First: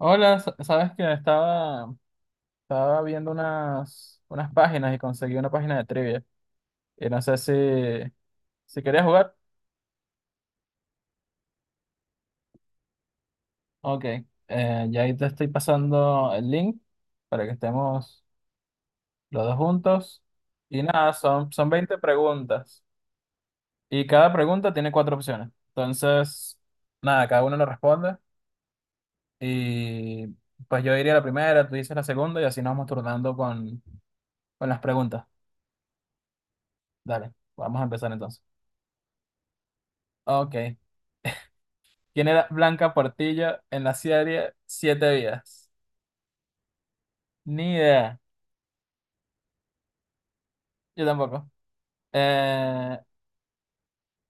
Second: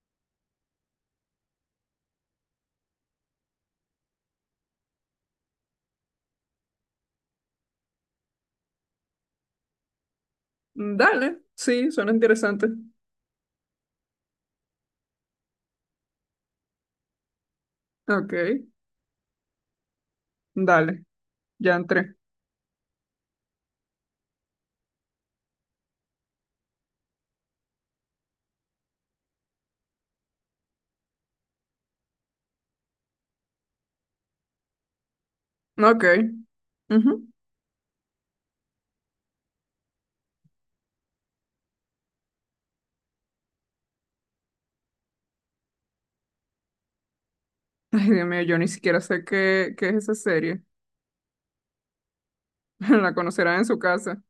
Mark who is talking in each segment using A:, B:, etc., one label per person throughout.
A: Hola, sabes que estaba viendo unas páginas y conseguí una página de trivia. Y no sé si querías jugar.
B: Dale, sí, suena interesante.
A: Ok, ya ahí te estoy pasando el link para que estemos
B: Ok,
A: los dos juntos. Y
B: dale,
A: nada, son
B: ya
A: 20
B: entré.
A: preguntas. Y cada pregunta tiene cuatro opciones. Entonces, nada, cada uno lo responde. Y pues yo diría la primera, tú dices la segunda y así nos vamos turnando con las preguntas.
B: Ok. Ujú.
A: Dale, vamos a empezar entonces. Ok. ¿Quién era Blanca Portillo en la serie Siete Vidas? Ni
B: Ay,
A: idea.
B: Dios mío, yo ni siquiera sé qué es esa serie.
A: Yo tampoco. Eh,
B: La conocerán en su casa.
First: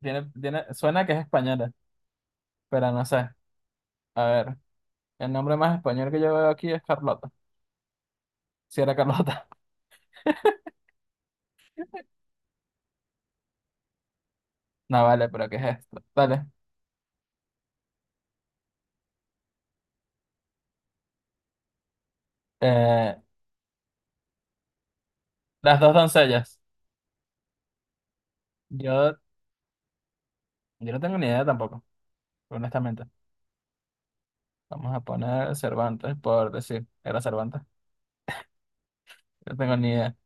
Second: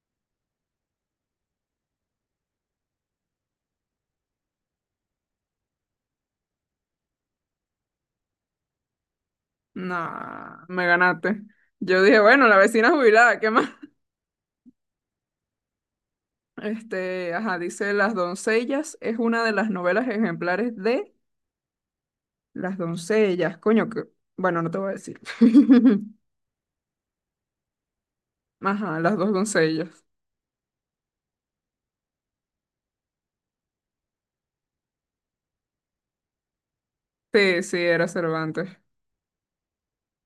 A: tiene, suena que es española, pero no sé. A ver, el nombre más español que yo veo aquí es Carlota. Si era Carlota.
B: Nah, me ganaste. Yo dije, bueno, la vecina jubilada, ¿qué más?
A: No vale, pero ¿qué es esto? Dale.
B: Este, ajá, dice Las doncellas es una de las novelas ejemplares de Las
A: Eh,
B: doncellas. Coño, que... Bueno, no te voy a decir.
A: las dos doncellas.
B: Ajá, Las
A: Yo,
B: dos doncellas.
A: yo no tengo ni idea tampoco, honestamente. Vamos a poner Cervantes, por decir, era Cervantes.
B: Sí, sí, era Cervantes.
A: No tengo ni idea.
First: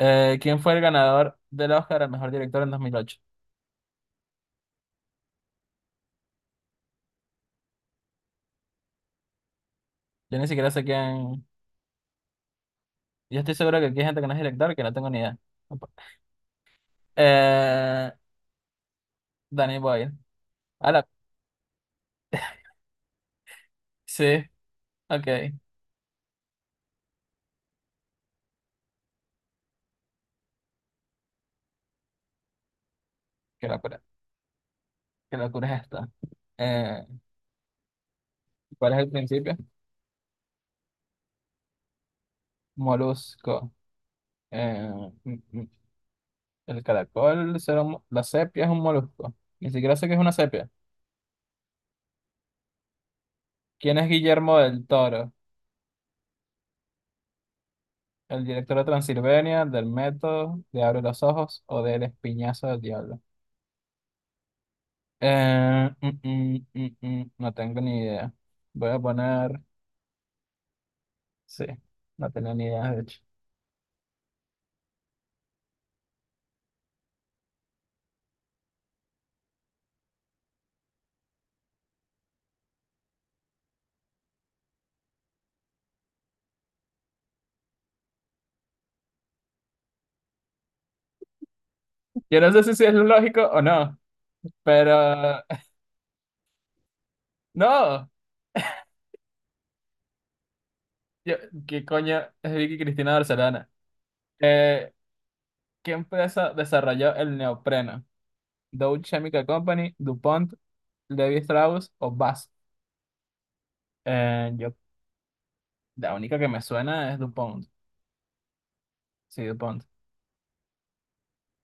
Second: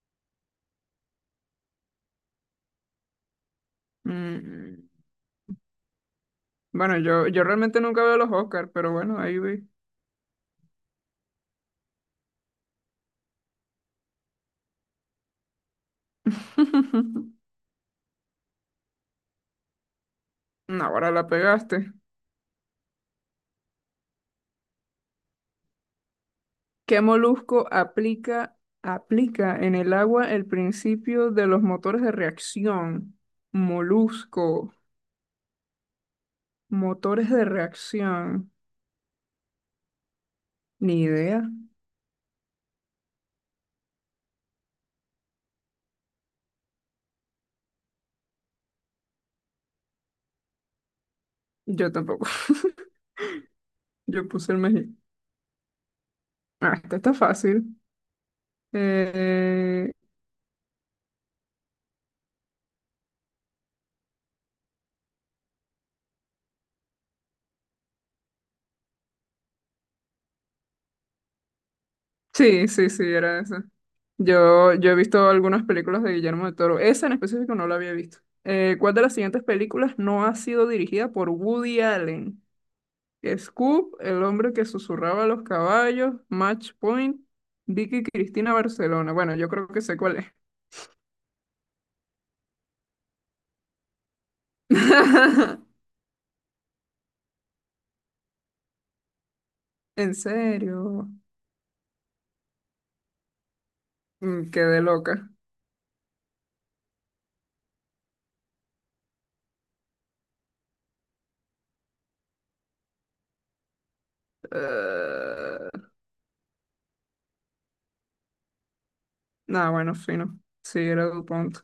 A: ¿Quién fue el ganador del Oscar al mejor director en 2008?
B: Mm. Bueno, yo realmente nunca veo los Oscars, pero bueno, ahí vi.
A: Yo ni siquiera sé quién. Yo estoy seguro que aquí hay gente que no es director, que no tengo ni idea. Eh, Danny Boyle.
B: No,
A: Ala,
B: ahora la pegaste.
A: sí, ok.
B: ¿Qué molusco aplica en el agua el principio de los motores de reacción?
A: Qué locura.
B: Molusco,
A: Qué locura es esta. Eh,
B: motores de reacción.
A: ¿Cuál es el principio?
B: Ni idea.
A: Molusco. Eh, mm, mm, el caracol será un. La sepia es un molusco. Ni siquiera sé qué es una sepia.
B: Yo tampoco.
A: ¿Quién es
B: Yo puse
A: Guillermo
B: el
A: del
B: mejillón.
A: Toro?
B: Ah, esta está fácil.
A: El director de Transilvania, del
B: Eh,
A: método, de Abre los Ojos o del Espiñazo del Diablo. No tengo ni idea. Voy a poner. Sí, no tenía ni
B: Sí, sí,
A: idea, de
B: sí,
A: hecho.
B: era esa. Yo he visto algunas películas de Guillermo del Toro. Esa en específico no la había visto. ¿Cuál de las siguientes películas no ha sido dirigida por Woody Allen? Scoop, El hombre que susurraba a los caballos, Match Point, Vicky Cristina Barcelona. Bueno, yo creo que sé cuál es.
A: Yo no sé si sí es lógico o no, pero no.
B: En serio.
A: Yo- ¿Qué coño es Vicky Cristina Barcelona?
B: Mm, quedé
A: Eh,
B: loca.
A: ¿Qué empresa desarrolló el neopreno? Dow Chemical Company, DuPont, Levi Strauss o Bass? Eh, yo,
B: Eh,
A: la única que me suena es DuPont. Sí,
B: Nada,
A: DuPont.
B: bueno, fino. Sí, era DuPont.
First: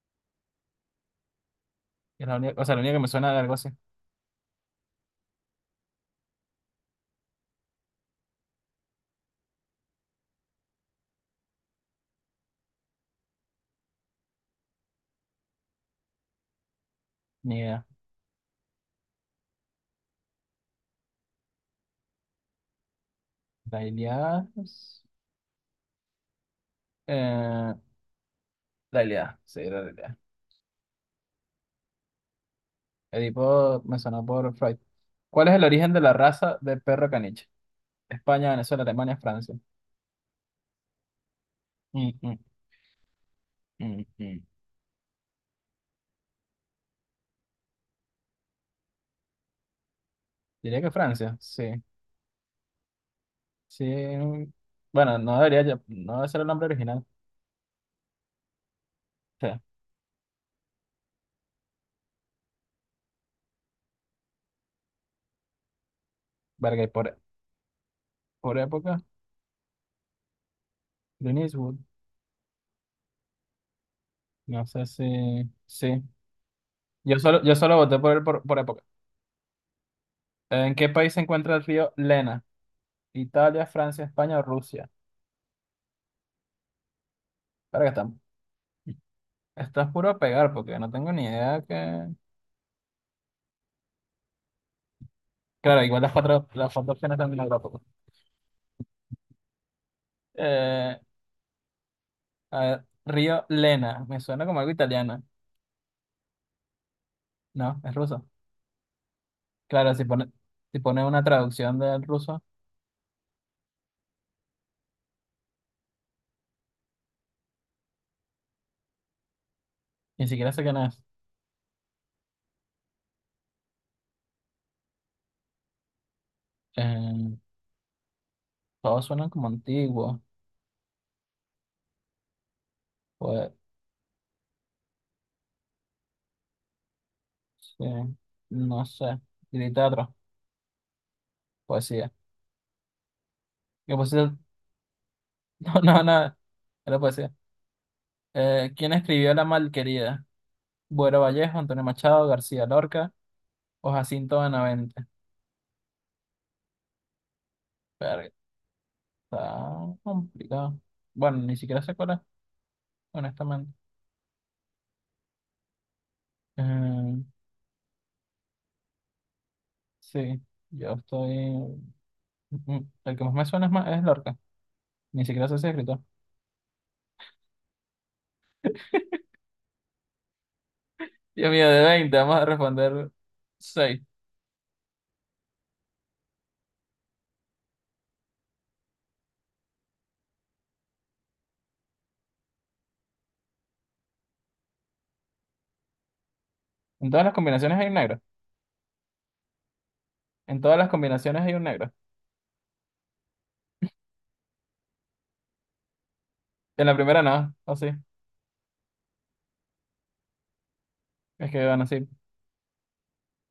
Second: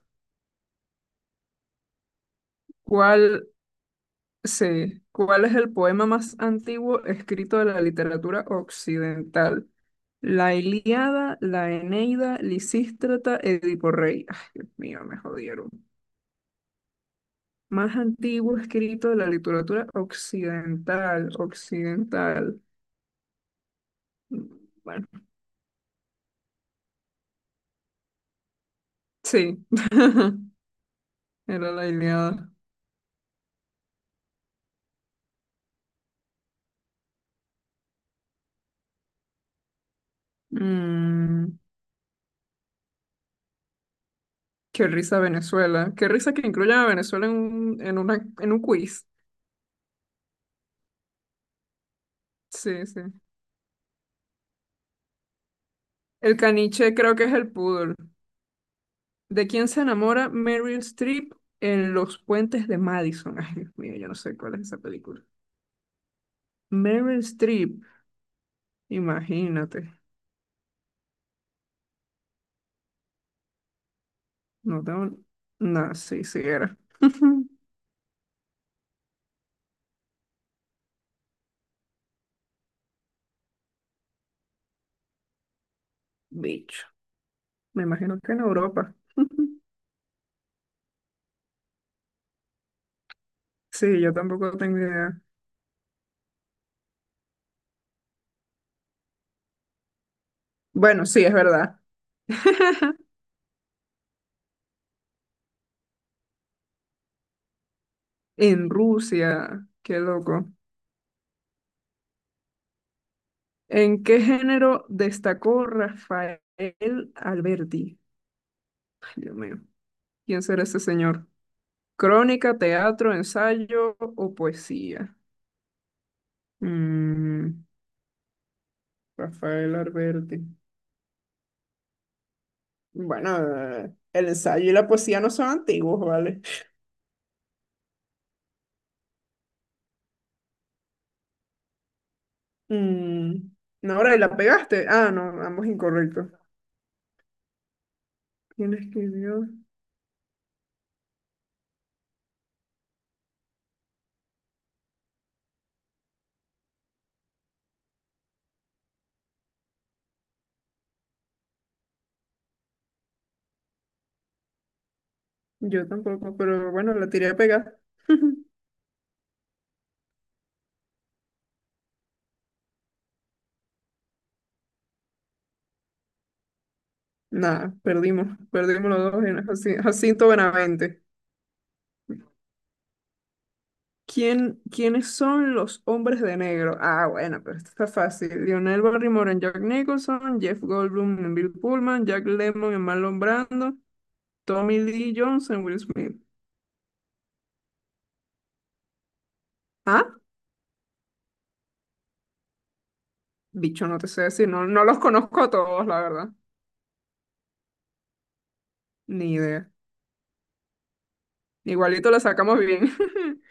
A: Es la única, o sea, la única que me suena de
B: ¿Cuál?
A: algo así.
B: Sí. ¿Cuál es el poema más antiguo escrito de la literatura occidental? La Ilíada, la Eneida, Lisístrata, Edipo Rey. Ay, Dios mío, me jodieron.
A: Ni idea.
B: Más antiguo escrito de la literatura occidental.
A: Dalila.
B: Mm, bueno,
A: Eh, Dalila.
B: sí,
A: Sí, Dalila.
B: era la Ilíada.
A: El tipo me sonó por Freud. ¿Cuál es el origen de la raza de perro caniche? España, Venezuela, Alemania, Francia.
B: Mm,
A: Mm, mm, mm, mm.
B: qué risa Venezuela. Qué risa que incluyan a Venezuela en un quiz.
A: Diría que Francia, sí.
B: Sí, sí.
A: Sí. Bueno, no debería, no debe
B: El
A: ser el nombre
B: caniche
A: original.
B: creo que es el pudor. ¿De
A: Sí.
B: quién se enamora Meryl Streep en Los Puentes de Madison? Ay, Dios mío, yo no sé cuál es esa película.
A: Verga, y por,
B: Meryl Streep,
A: por época,
B: imagínate.
A: Clint Eastwood. No
B: No
A: sé si.
B: tengo.
A: Sí.
B: No, sí, sí era.
A: Yo solo, yo solo voté por él por época. ¿En qué país se encuentra el río Lena? Italia, Francia, España o Rusia.
B: Bicho. Me
A: Verga, está,
B: imagino que en Europa.
A: está puro a pegar porque no tengo ni idea que.
B: Sí, yo tampoco tengo idea.
A: Claro, igual las cuatro opciones también las tampoco. Eh,
B: Bueno, sí, es verdad.
A: a ver, río Lena. Me suena como algo italiano. No, es ruso.
B: En Rusia,
A: Claro,
B: qué
A: si pone,
B: loco.
A: si pone una traducción del ruso,
B: ¿En qué género destacó Rafael Alberti? Ay, Dios mío.
A: ni
B: ¿Quién
A: siquiera sé
B: será
A: quién
B: ese
A: es.
B: señor? Crónica, teatro, ensayo o poesía.
A: Eh,
B: Mm,
A: Todos suenan como
B: Rafael
A: antiguos.
B: Alberti. Bueno,
A: Pues,
B: el ensayo y la poesía no son antiguos, ¿vale?
A: sí, no sé. Y teatro, poesía.
B: Mm,
A: ¿Qué
B: no, ahora
A: poesía?
B: la pegaste. Ah, no, ambos
A: No, no,
B: incorrectos.
A: no, era poesía.
B: ¿Quién
A: ¿Quién escribió La
B: escribió?
A: Malquerida? Buero Vallejo, Antonio Machado, García Lorca o Jacinto Benavente. Verga, está complicado. Bueno, ni siquiera sé cuál es, honestamente.
B: Yo tampoco, pero bueno, la
A: Eh,
B: tiré a pegar.
A: sí, yo estoy. El que más me suena es Lorca. Ni siquiera sé si es escritor.
B: Nada, perdimos los dos en Jaci- Jacinto Benavente.
A: Dios mío, de 20 vamos a responder 6.
B: ¿Quiénes son los hombres de negro? Ah, bueno, pero esto está fácil. Lionel Barrymore en Jack Nicholson, Jeff Goldblum en Bill Pullman, Jack Lemmon en Marlon Brando, Tommy Lee Jones en Will Smith.
A: En todas las combinaciones hay un negro.
B: Ah,
A: En todas las combinaciones hay un negro.
B: bicho, no te sé decir, no, no los conozco a todos, la verdad.
A: En la primera no, o sí.
B: Ni idea.
A: Es que van así.
B: Igualito la sacamos bien.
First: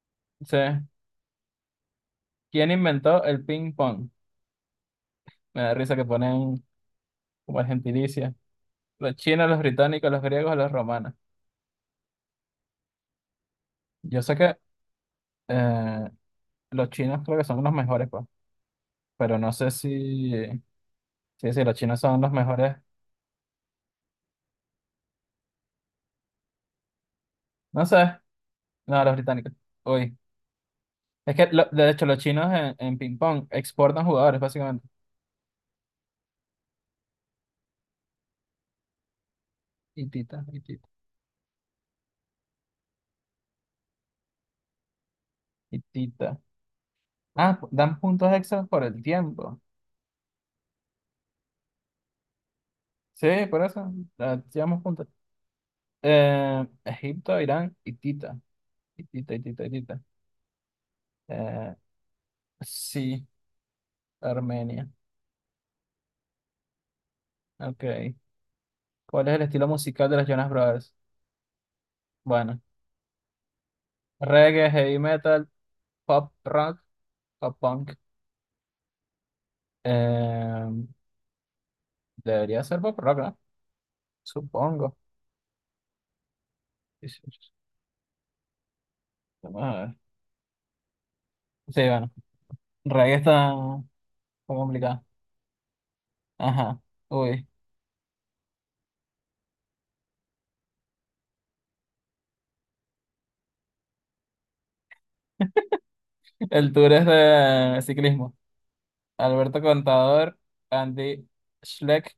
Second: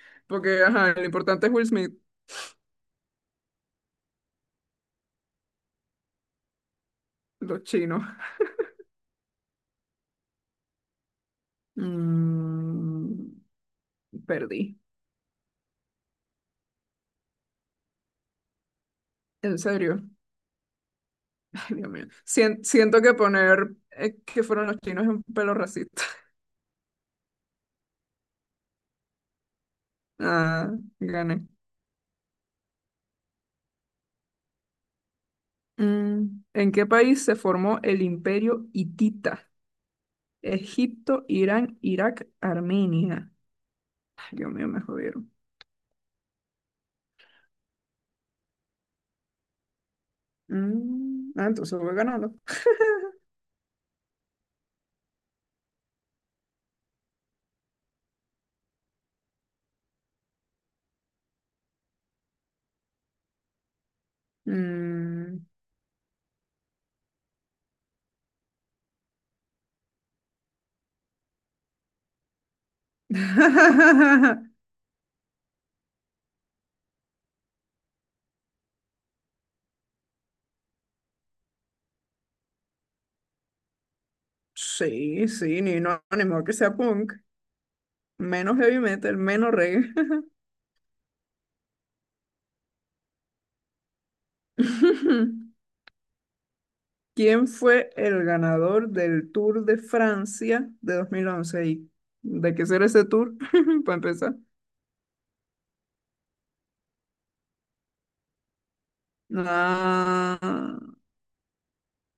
A: Sí.
B: Porque, ajá, lo importante es Will Smith,
A: ¿Quién inventó el ping pong? Me da risa que ponen como
B: los
A: el
B: chinos.
A: gentilicio. Los chinos, los británicos, los griegos, los romanos.
B: Mm,
A: Yo sé que
B: perdí.
A: eh, los chinos creo que son los mejores, pues. Pero no
B: En
A: sé
B: serio.
A: si, sí, sí, los
B: Ay, Dios
A: chinos
B: mío.
A: son los
B: Sien-
A: mejores.
B: siento que poner que fueron los chinos es un pelo racista.
A: No sé. No, los británicos. Uy.
B: Ah,
A: Es que,
B: gané.
A: de hecho, los chinos en ping pong exportan jugadores, básicamente.
B: Mm, ¿en qué país se formó el Imperio Hitita?
A: Y tita, y tita.
B: Egipto, Irán, Irak, Armenia. Ay, Dios mío, me jodieron.
A: Y Tita. Ah, dan puntos extras por el tiempo.
B: Mm, ah, entonces voy ganando.
A: Sí, por eso. Ah, llevamos puntos. Egipto, Irán y Tita. Y Tita, y Tita, y Tita. Eh, sí, Armenia.
B: Mm.
A: Ok. ¿Cuál es el estilo musical de los Jonas Brothers? Bueno, reggae, heavy metal, pop rock, pop punk. Eh, Debería ser pop rock, ¿no? Supongo.
B: Sí, sí, ni no, ni modo que sea
A: Sí,
B: punk.
A: sí, sí.
B: Menos heavy metal, menos
A: Vamos a
B: reggae.
A: ver. Sí, bueno. Reggae está complicado. Ajá. Uy.
B: ¿Quién fue el ganador del Tour de Francia de 2011? ¿Y de qué será ese tour? Para empezar.
A: El tour es de ciclismo. Alberto
B: Ah,
A: Contador, Andy Schleck,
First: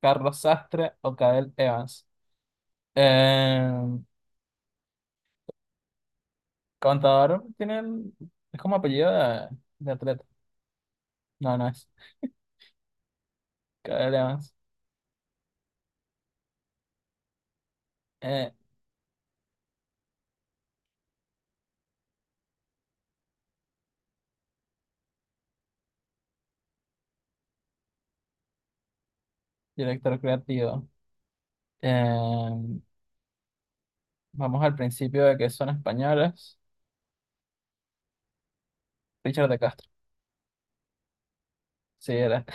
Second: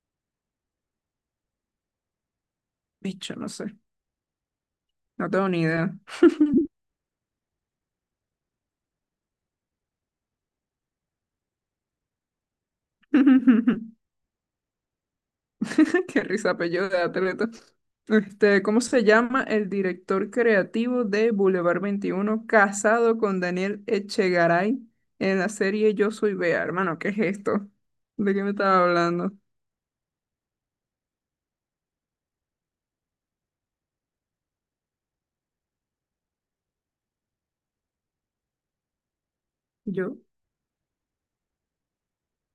A: Carlos Sastre o Cadel Evans.
B: bicho, no sé.
A: Eh,
B: No tengo ni idea.
A: Contador tiene es como apellido de atleta. No, no es. Cadel Evans.
B: Qué risa apellido de atleta.
A: Eh,
B: Este, ¿cómo se llama el director creativo de Boulevard 21, casado con Daniel Echegaray en la serie Yo Soy Bea? Hermano, ¿qué es esto? ¿De qué me estaba hablando?
A: Director creativo. Eh, Vamos al principio de que son españoles. Richard de Castro.
B: Yo.
A: Sí, era.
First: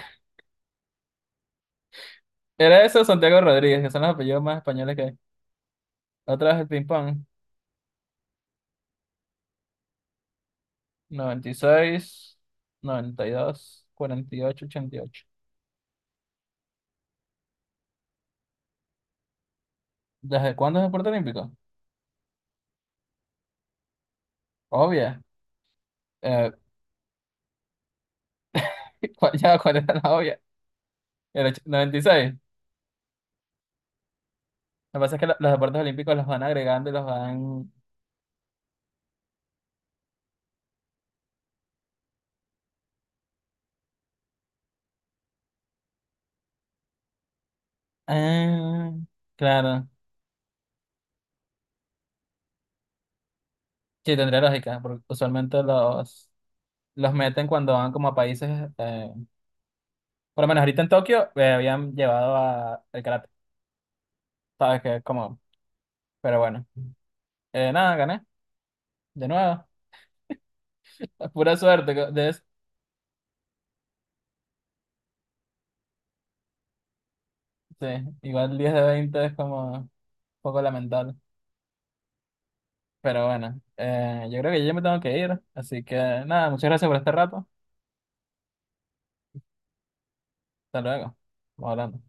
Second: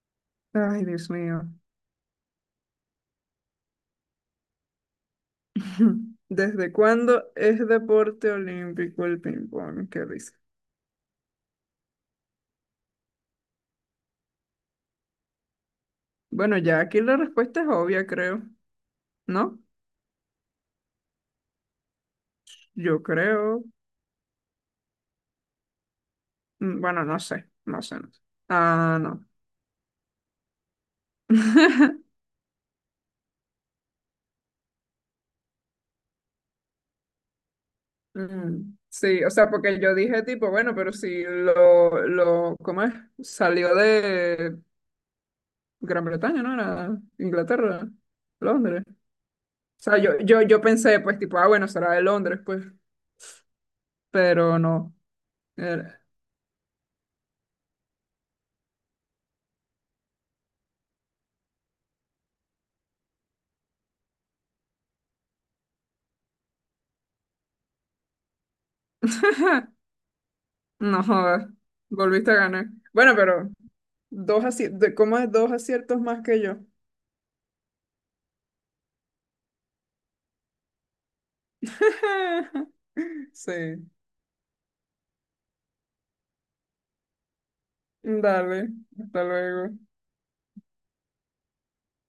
B: Ay, Dios mío.
A: Era eso, Santiago Rodríguez, que son los apellidos más españoles que hay. Otra vez el
B: ¿Desde
A: ping-pong.
B: cuándo es deporte olímpico el ping-pong? Qué risa.
A: Noventa y seis, dos, 48, 88.
B: Bueno, ya aquí la respuesta es obvia, creo, ¿no?
A: ¿Desde cuándo es deporte olímpico?
B: Yo creo,
A: Obvio. eh,
B: mm, bueno, no sé. Ah, no.
A: ya cuál era la obvia, el noventa y seis, Lo que pasa es que los deportes olímpicos los van agregando y los van...
B: Mm, sí, o sea, porque yo dije tipo, bueno, pero si lo, ¿cómo es? Salió de Gran Bretaña, ¿no? Era Inglaterra, Londres.
A: Ah,
B: O
A: claro.
B: sea, yo pensé, pues, tipo, ah, bueno, será de Londres, pues,
A: Sí, tendría
B: pero
A: lógica,
B: no.
A: porque usualmente
B: Era-
A: los meten cuando van como a países... eh, por lo menos ahorita en Tokio habían llevado a el karate. Sabes que es como... Pero bueno. Nada, gané. De nuevo.
B: No jodas,
A: Pura suerte. co-
B: volviste
A: De,
B: a ganar. Bueno, pero dos aci- de- ¿cómo es? Dos aciertos más que yo.
A: sí, igual 10 de 20 es como un poco lamentable. Pero
B: Sí.
A: bueno, yo creo que yo ya me tengo que ir. Así que nada, muchas gracias por este rato.
B: Dale, hasta luego.
A: Hasta luego. Vamos hablando.